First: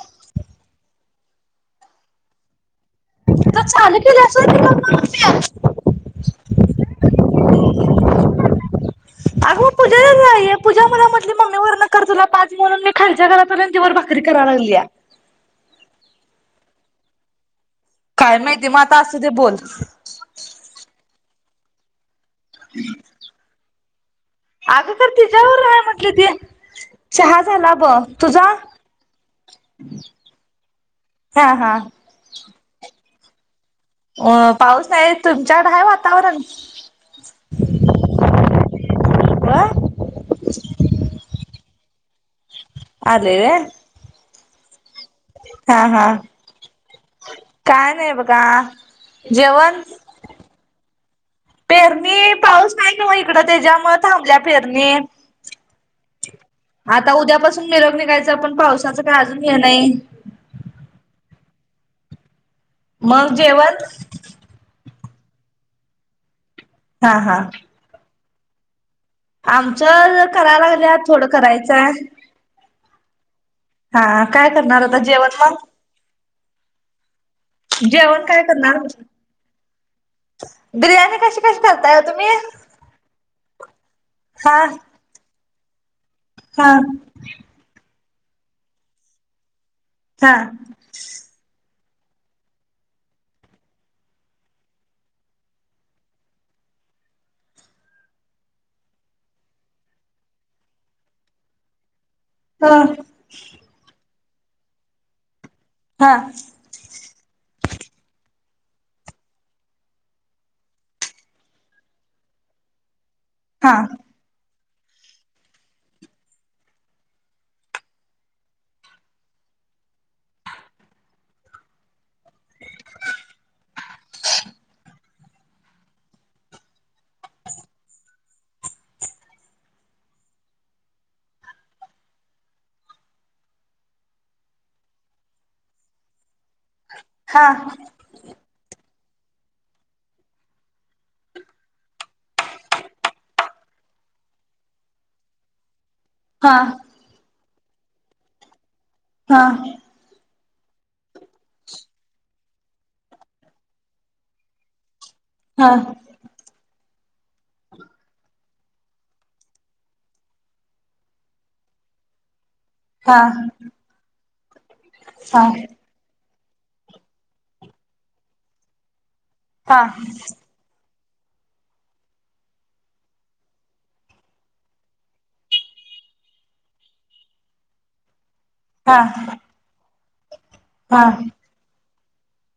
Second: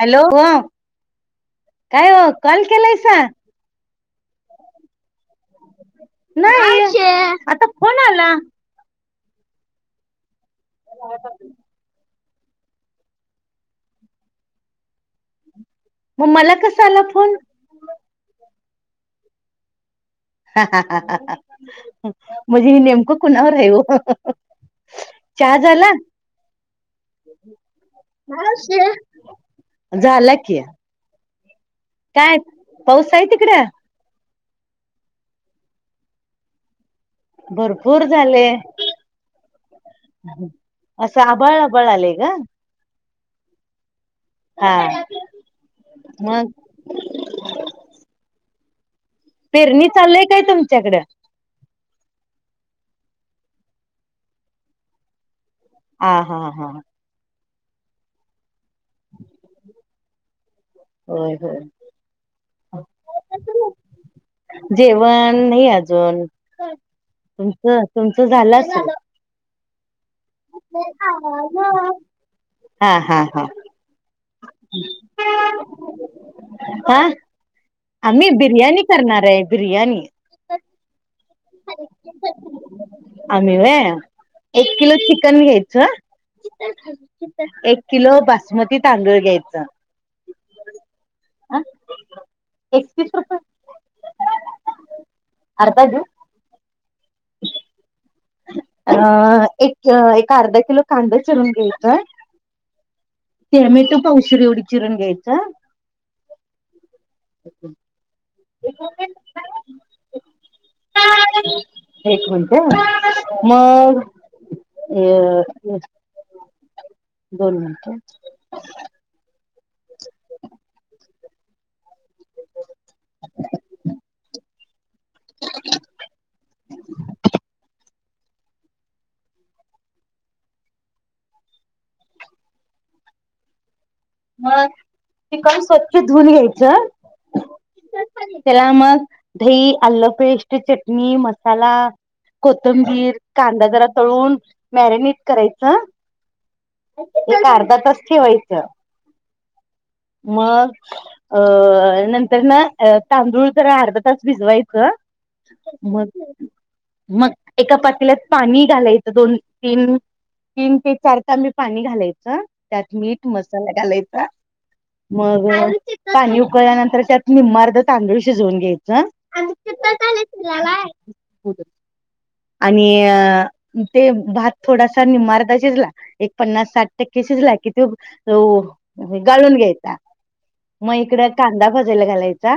Hello काय हो call केलायसा? तर चालू केलंय सोड की [unintelligible] नाही आता फोन आला. अग पूजा जाय पूजा मणा म्हटली मम्मी वरन करनार. पाच म्हणून मी खालच्या घरात आलोय ती वर भाकरी कराय लागलीया. मग मला कस आला फोन? काय माहिती मग आता असू दे बोल हम्म म्हणजे हे नेमकं कुणावर आहे वो अगं तर तिच्यावर राय म्हटली होती चहा झाला बघ तुझा मावशे झाला की हा हा काय पाऊस ताई तिकडं अ पाऊस नाही तुमच्याकड हाय वातावरण भरपूर झाले. होय असं आबाळ आबळ आलेय ग. आले रे हा. हा हा मग काय नाही बघा जेवण पेरणी चाललय काय तुमच्याकडं? पेरणी पाऊस नाही मग इकडं त्याच्यामुळ थांबल्या पेरणी हा हा हा निघायचा पण पावसाचा काय अजून हे नाही. होय होय. मग जेवण जेवण नाही अजून हा हा तुमचं तुमचं तु झाल असल आमचं कराय लागल्या थोडं करायचंय आहे हा हा हा हा काय करणार आता जेवण मग हा जेवण आम्ही काय बिर्याणी करणार आहे बिर्याणी बिर्याणी कशी कशी करताय ओ तुम्ही आम्ही व्हय हा एक किलो चिकन घ्याय झ हा एक किलो बासमती तांदूळ घ्यायच अच्छा. हा एकतीस रुपये अर्धा घेऊ? अं एक एक अर्धा किलो कांदा चिरून घेतोय. हा तेे मी युट्युब पावशेर एवढी चिरून घ्यायचं हा एक मिनट हा मग अ दोन मिनट ब [unintelligible] ग [unintelligible] ह चिकण स्वच्छ धुूवून घ्यायचं, हा त्याला मग दही आलं पेस्ट चटणी मसाला कोथंबीर कांदा जरा तळून मॅरिनेट करायचं, हा ते करर [unintelligible] आर्धा तास ठेवायचं हा मग अ नंतर ना तांदूळ तर अर्धा तास भिजवायचं, मग मग एका पातीलात पाणी घालायचं दोन तीन तीन ते चार तांबी पाणी घालायचं त्यात हा हा मीठ हा मसाला घालायचा. मग पाणी उकळल्यानंतर त्यात निम्मारर्ध तांदूळ शिजवून घ्यायचं हा ह होत [unintelligible] आणि अ ते भात थोडासा निम्माअर्धा शिजला एक पन्नास साठ टक्के शिजला कि तो, तो हा गाळून घ्यायचा मग इकड कांदा भा ला घालायचा,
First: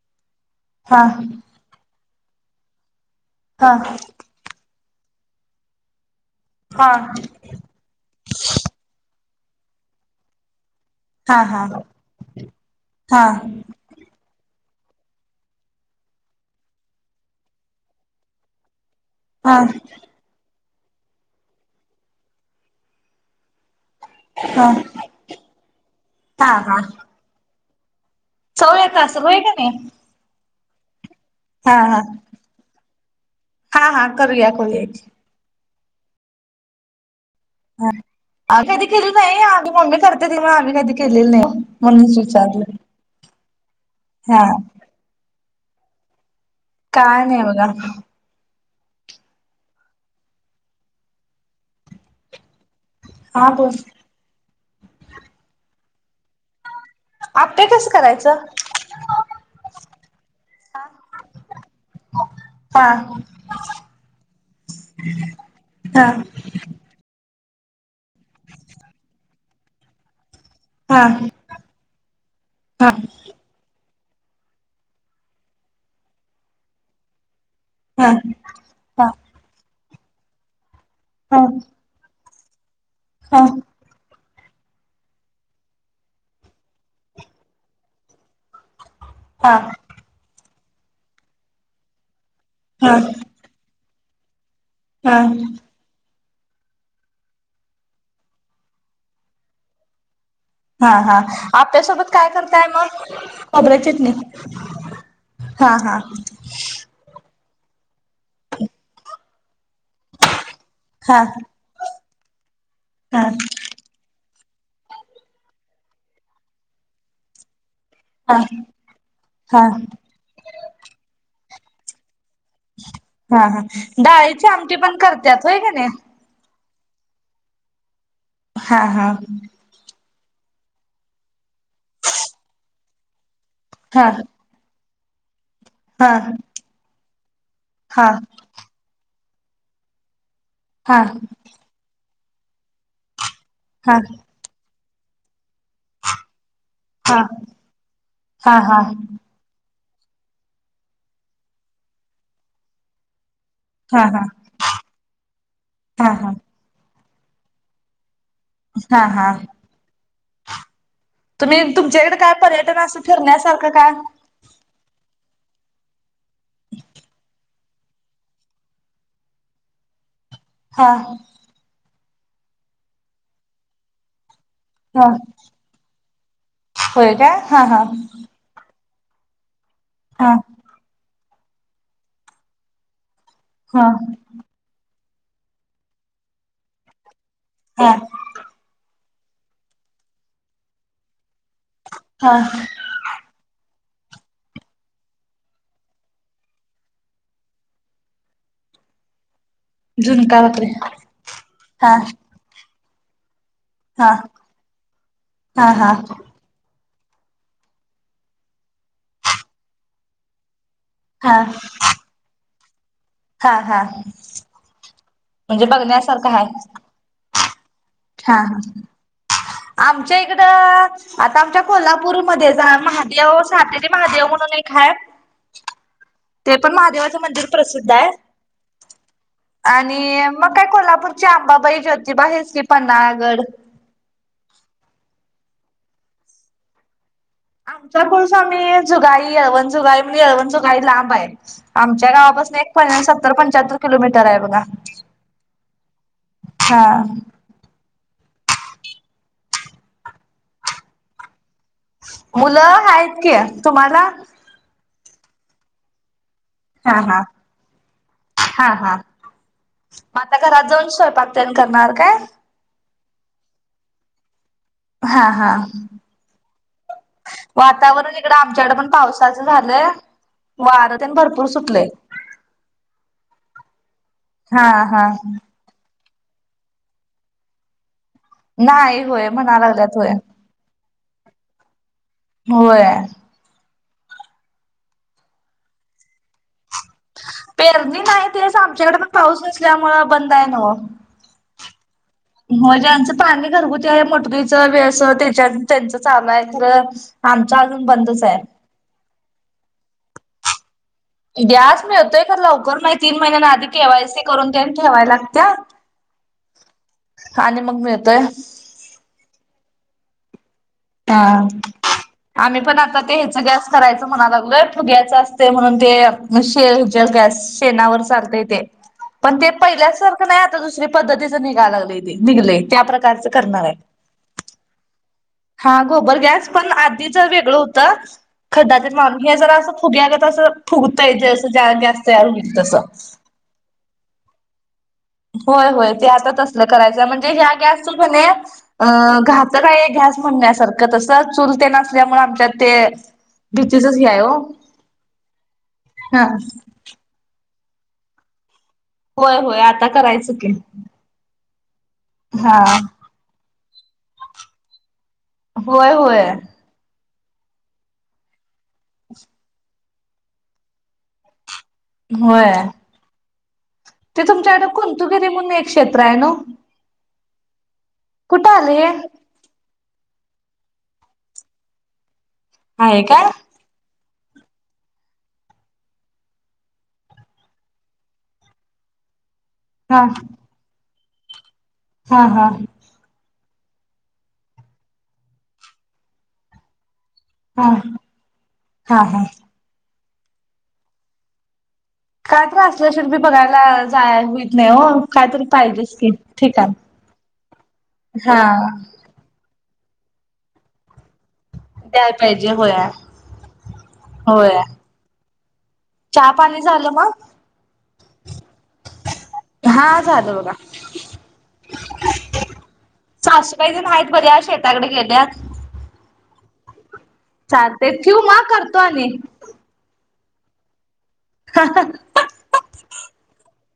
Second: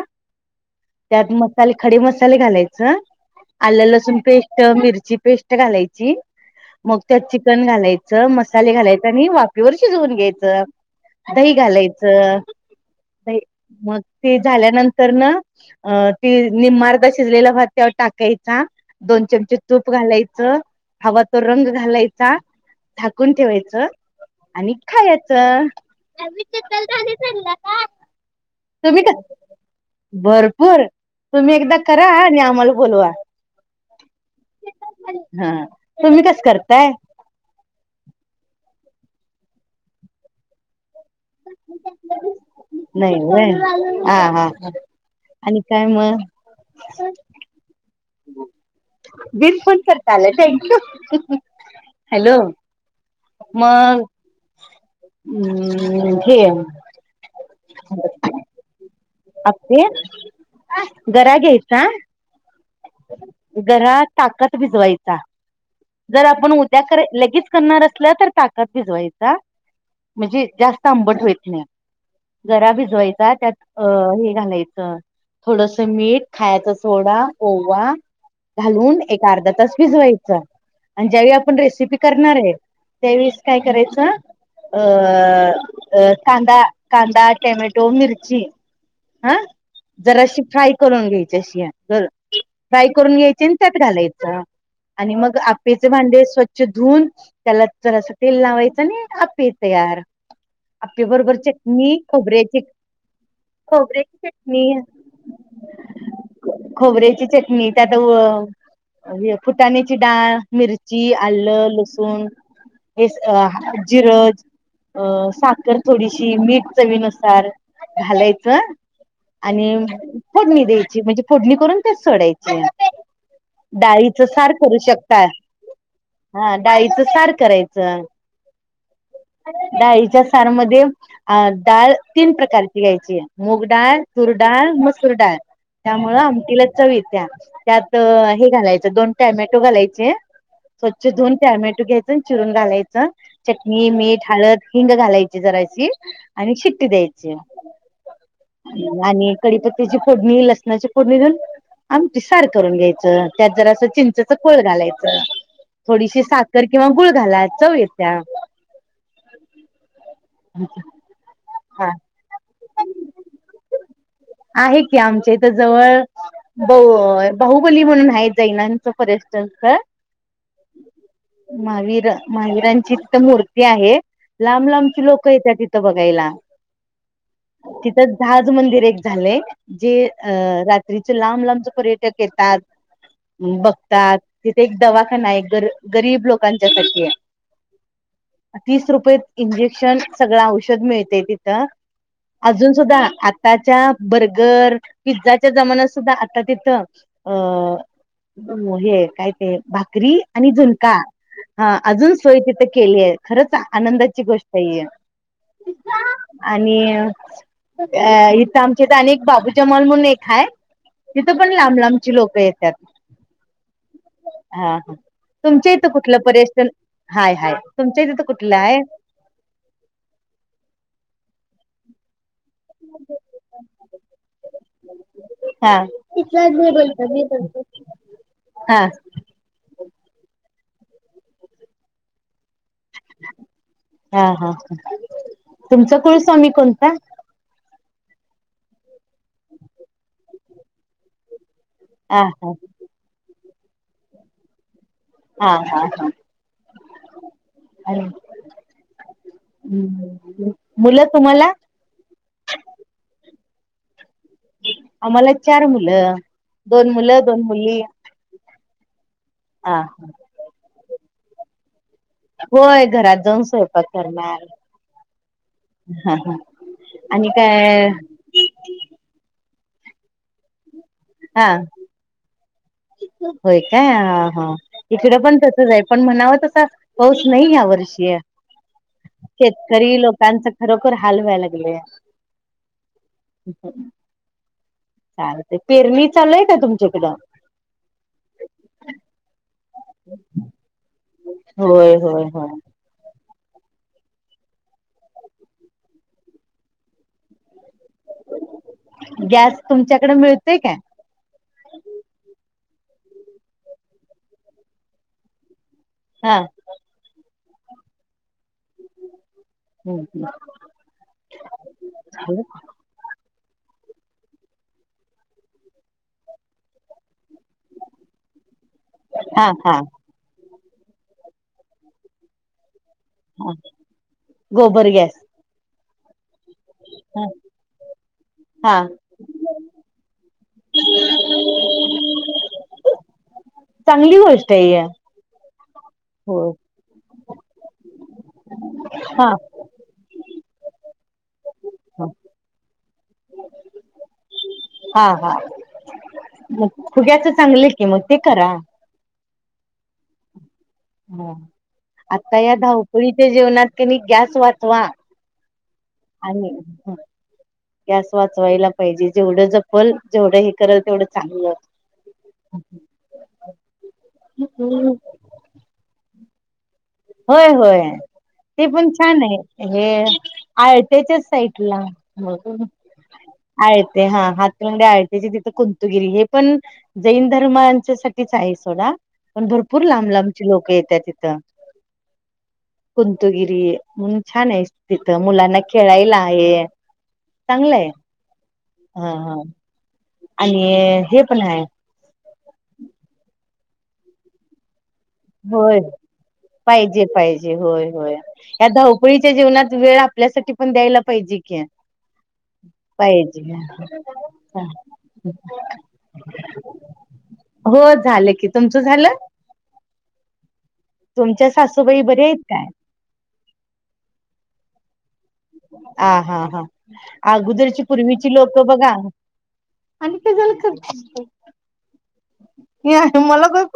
हा हा हा त्यात हा मसाले खडे मसा तेल घालायचं. आलं लसून पेष्ट मिरची पेस्ट घालायची. हा हा मग त्यात चिकन घालायचं मसाले घालायच आणि वाप वर शिजवून घ्यायचं, दही घालायचं. द हा मग ते झा र निम्मा आरदा शिजलेला भात तेज्यावर टाका द ते तूप हा घालायचं. हवा तो रंग घालायचा झाकून ठेवायच. आणि खायच. सवलय का असल होय का नाही [inaudible] घर तुम्ही एकदा करा आणि आम्हाला बोलवा. हा हा करूया करूया हा तुम्ही कस करताय. ह कधी केली नाही आम्ही मम्मी करते तेव आम्ही कधी केलेलं नाही म्हणच विचारले. नाही व्हय हा आणि काय म का नाही ब का वीर फोन करता आला. थँक यू हॅलो हा बोल हम् ठ [unintelligible] आपे कसं करायचं. अपे गरा घ्यायचा. हा घरात ताकात भिजवायचा. हा जर आपण उद्या कर लगेच करणार असल्या तर ताका त भिजवायचा. म्हणजे जास्त हा आंबट होत नाही गरा हा हा भिजवायचा त्यात अ हे घालायचं थोडस मीठ खायचा सोडा ओवा हा घालून हा एक अर्धा तास भिजवायचं. आणि ज्या वेळी हा हा आपण रेसिपी करणार आहे. हा [inaudible] त्यावेळीस काय करायचं. अ अ कांदा कांदा टमॅटो मिर्ची, हा जराशी फ्राय करून घ्यायच्या शियार फ्राय करून यायचे आणि त्यात घालायचं. [inaudible] आणि हा मग आप भांडे स्वच्छ धुवुन त्याला जरासं तेल लावायचं आणि आप्पे तयार हा आप्पे हा बरोबर आप्या चटणी सोबत काय खोबऱ्याची करताय मग खबरायची चटणी खोबऱ्याची चटणी हा हा नी त्यात अ हे फुटण्याची डाळ मिरची, हा आलं, लसु ऊन हे हा अ जिर ज अ साखर थोडीशी मीठ चवी नुसार हा घालायचं हा आणि फोडणी द्यायची म्हणजे फोडणी करून त्यात सोडाय हा हा डाळीची सार आमटी करू पण कर शकता. त्याच हाय कनाय हा डाळीचं सार करायचं हा हा डाळीच्या सार मध्ये डाळ तीन प्रकारची घ्यायची ये. मूग डाळ, हा तूर डाळ, मस् सुर डाळ हा त्यामुळं आमटीला चव ये त्या त्यात हा हा हे, घालायचं दोन टॅमॅटो घालाय चे हा स्वच्छ धुऊन टॅमेटो घ्याय चिरून घालायचा चटणी, हा मीठ, हळद हिंग घालायची जराशी आणि शिट्टी हा द्यायची हा हा हा आणि कडीप त्याची फोडणी लसणाची फोडणी देऊन, आमटी सार करून घ्यायचं. त्यात जरा, असं हा चिंचचा कोळ घालाय हा थोडीशी साखर किंवा गुळ- घालाय चव येत्या हा हा. अच्छा तुम्ही तुमच्याकडे काय परय- तर असं फिरण्या सारखं काय? आहे की आमच्या इथं जवळ बहु बाहुबली म्हणून आहेत जैनांच्या पर्यटन स्थळ हा माहवीरा महावीरांची तिथं मूर्ती आहे. लांब लांबची हा लोकं येत्या तिथं बघायला. होय काय हा हा तिथं जहाज मंदिर एक झाले. जे अ हा रात्रीचे लाव मुलांचा पर्यटक येतात. हा बघतात तिथे एक दवा नाही ग गरीब लोकांच्यासाठी आहे. हा तीस रुपये इंजेक्शन सगळं औषध मिळते तिथं. हा अजून सुद्धा आताच्या बर्गर पिझ्झाच्या जमान्यात सुद्धा आता तिथं अ हे काय ते भाकरी झुणका आणि भाकरी झुणका हा अजून सोय तिथं केली आहे. खरंच हा आनंदाची गोष्ट आहे हा ही हा आणि अ इथं आमच्या तर अनेक बाबू जमाल म्हणून एक हाय हा तिथं पण लांब-लांबची लोकं येत्यात. हा हा. हा म्हणजे तुमच्या इथ कुठलं बघण्यासारखं आहे पर्यस्टन हा. हाय हाय. तुमचं तिथं हा कुठला हा आहे? आमच्या इकडं आता आमच्या कोल्हापूर मध्ये आहे, सा महादेव सातेरी महादेव म्हणून एक हाय. हा तिथलं ते मी पण बोलतो महादेवाचं मी मंदिर बोलतो प्रसिद्ध आहे हा आणि मग काय कोल्हापूरची आंबाबाई ज्योतिबा हेच की पन्हाळागड. हा हा ह तुमचा कुळ स्वामी कोणता? आमचा कुलस्वामी जुगाळी येळवण जुगाळी येळवण जु काय लांब आहे. आमच्या हा हा गावापासन एक पना-सत्तर पण त्तर किलोमीटर आहे बघा. हा हा हा मुलं तुम्हाला मुलं आहेत आहेत की तुम्हाला आम्हाला चार मुलं, दोन ह ह मुलं दोन मुली हा हा हा मग आता घरात जाऊन स्वयपाक ते करणार का होय, घरात जाऊन स्वयपाक करणार हा हा हा हा आणि काय वातावरण इकड आमच्याकड पण पावसाच झालं वार तेन भरपूर हा सुटलय. होय काय हा हा हा इकडं पण तसच हाय पण म्हणाव तसा पाऊस नाही ह्या वर्षी नाही होय म्हणा लागल्यात शेतकरी होय. लोकांचा खरोखर हाल व्हायला लागले. होय हो चाल ते पेरणी चालूय काय तुमची पेरणी नाही ते आमच्याकडे पण पाऊस नसल्यामुळे बंद आहे न्हव होय होय होय म्हजच पाणी घरगुती आहे मटगरीच वेस त्या त्यांचं चालू आहे तर गॅस तुमच्याकडे मिळत ते काय गॅस मिळतोय खरं लवकर तीन महिन्यांना आधी केवायसी करून दे ठेवाय लागत. हा आणि मग मिळतोय. हम् हम हा आम्ही पण आता ते ह्याच जास्त करायच म्हणाय लागलोय फुग्यायच असते म्हणून ते शे जल अस शेणावर चालतय ते पण ते हा हा पहिल्यासारख नाही. दुसरी पद्धतीच निघाय लाग निघ त्या प्रकारचं हा करणार गोबर गॅस हां गोबर गॅस पण आधी जर वेगळं होत हा खड्डा तेन मारुन हे जरा असं फुग्या गत अस फुगतय जसा गॅस तयार होईल तस, चांगली गोष्ट आहे या होय होय. ते आता हो तसल करायचं. ते गँस घ हा का म्हणण्यासारखं तसं चूल तेन असल्यामुळे आमच्यात ते बीसच हा हा कि मतिकार होय होय आता करायचं क हम आता या धावपळीच्या जेवणत कनी गॅस वाचवा. होय होय आणि गॅस वाचवायला पाहिजे जेवढं जपल जेवढं हे करल तेवढं चांगलं. होय. ते तुमच्याकडे कोुंतुगिरी म्हणून एक क्षेत्र आहे ना होय होय ते आलं पण हे? छान आहे. हे आळत्याच्याच साईडला हो आहे काय आयत ते हा हातं आळतेचे तिथं कुंतुगिरी हे पण जैन धर्मांच्या साच आहे सोडा पण भरपूर हा लांब लांबची लोकं येतातिथ ते हा हा मून छान आहे तिथं मुलांना खेळायला आहे. हा चांगलं आहे हा हा आणि हे पण आहे. काय त्रासला शेी बघायला जाय होईत नाही हो कायतरी होय पाहिजेच की ठिकाण. पाहिजे पाहिजे होय होय हा. या धावपळीच्या जीवनात वेळ आपल्यासाठी पण द्यायला. पाहिजे की द्याय पाहिजे होया पाहिजे होया चहा पाणी झालं मग? हो झालं कि तुमचं झालं. तुमच्या सासूबाई बरे आहेत काय? साशुबाई ज नाहीत बर शेताकडे गेल्यात. ह हा हा अगोदरची चालते क्यू पूर्वीची म लोक करतो बघा आणि आणि काय झालं कर या मला का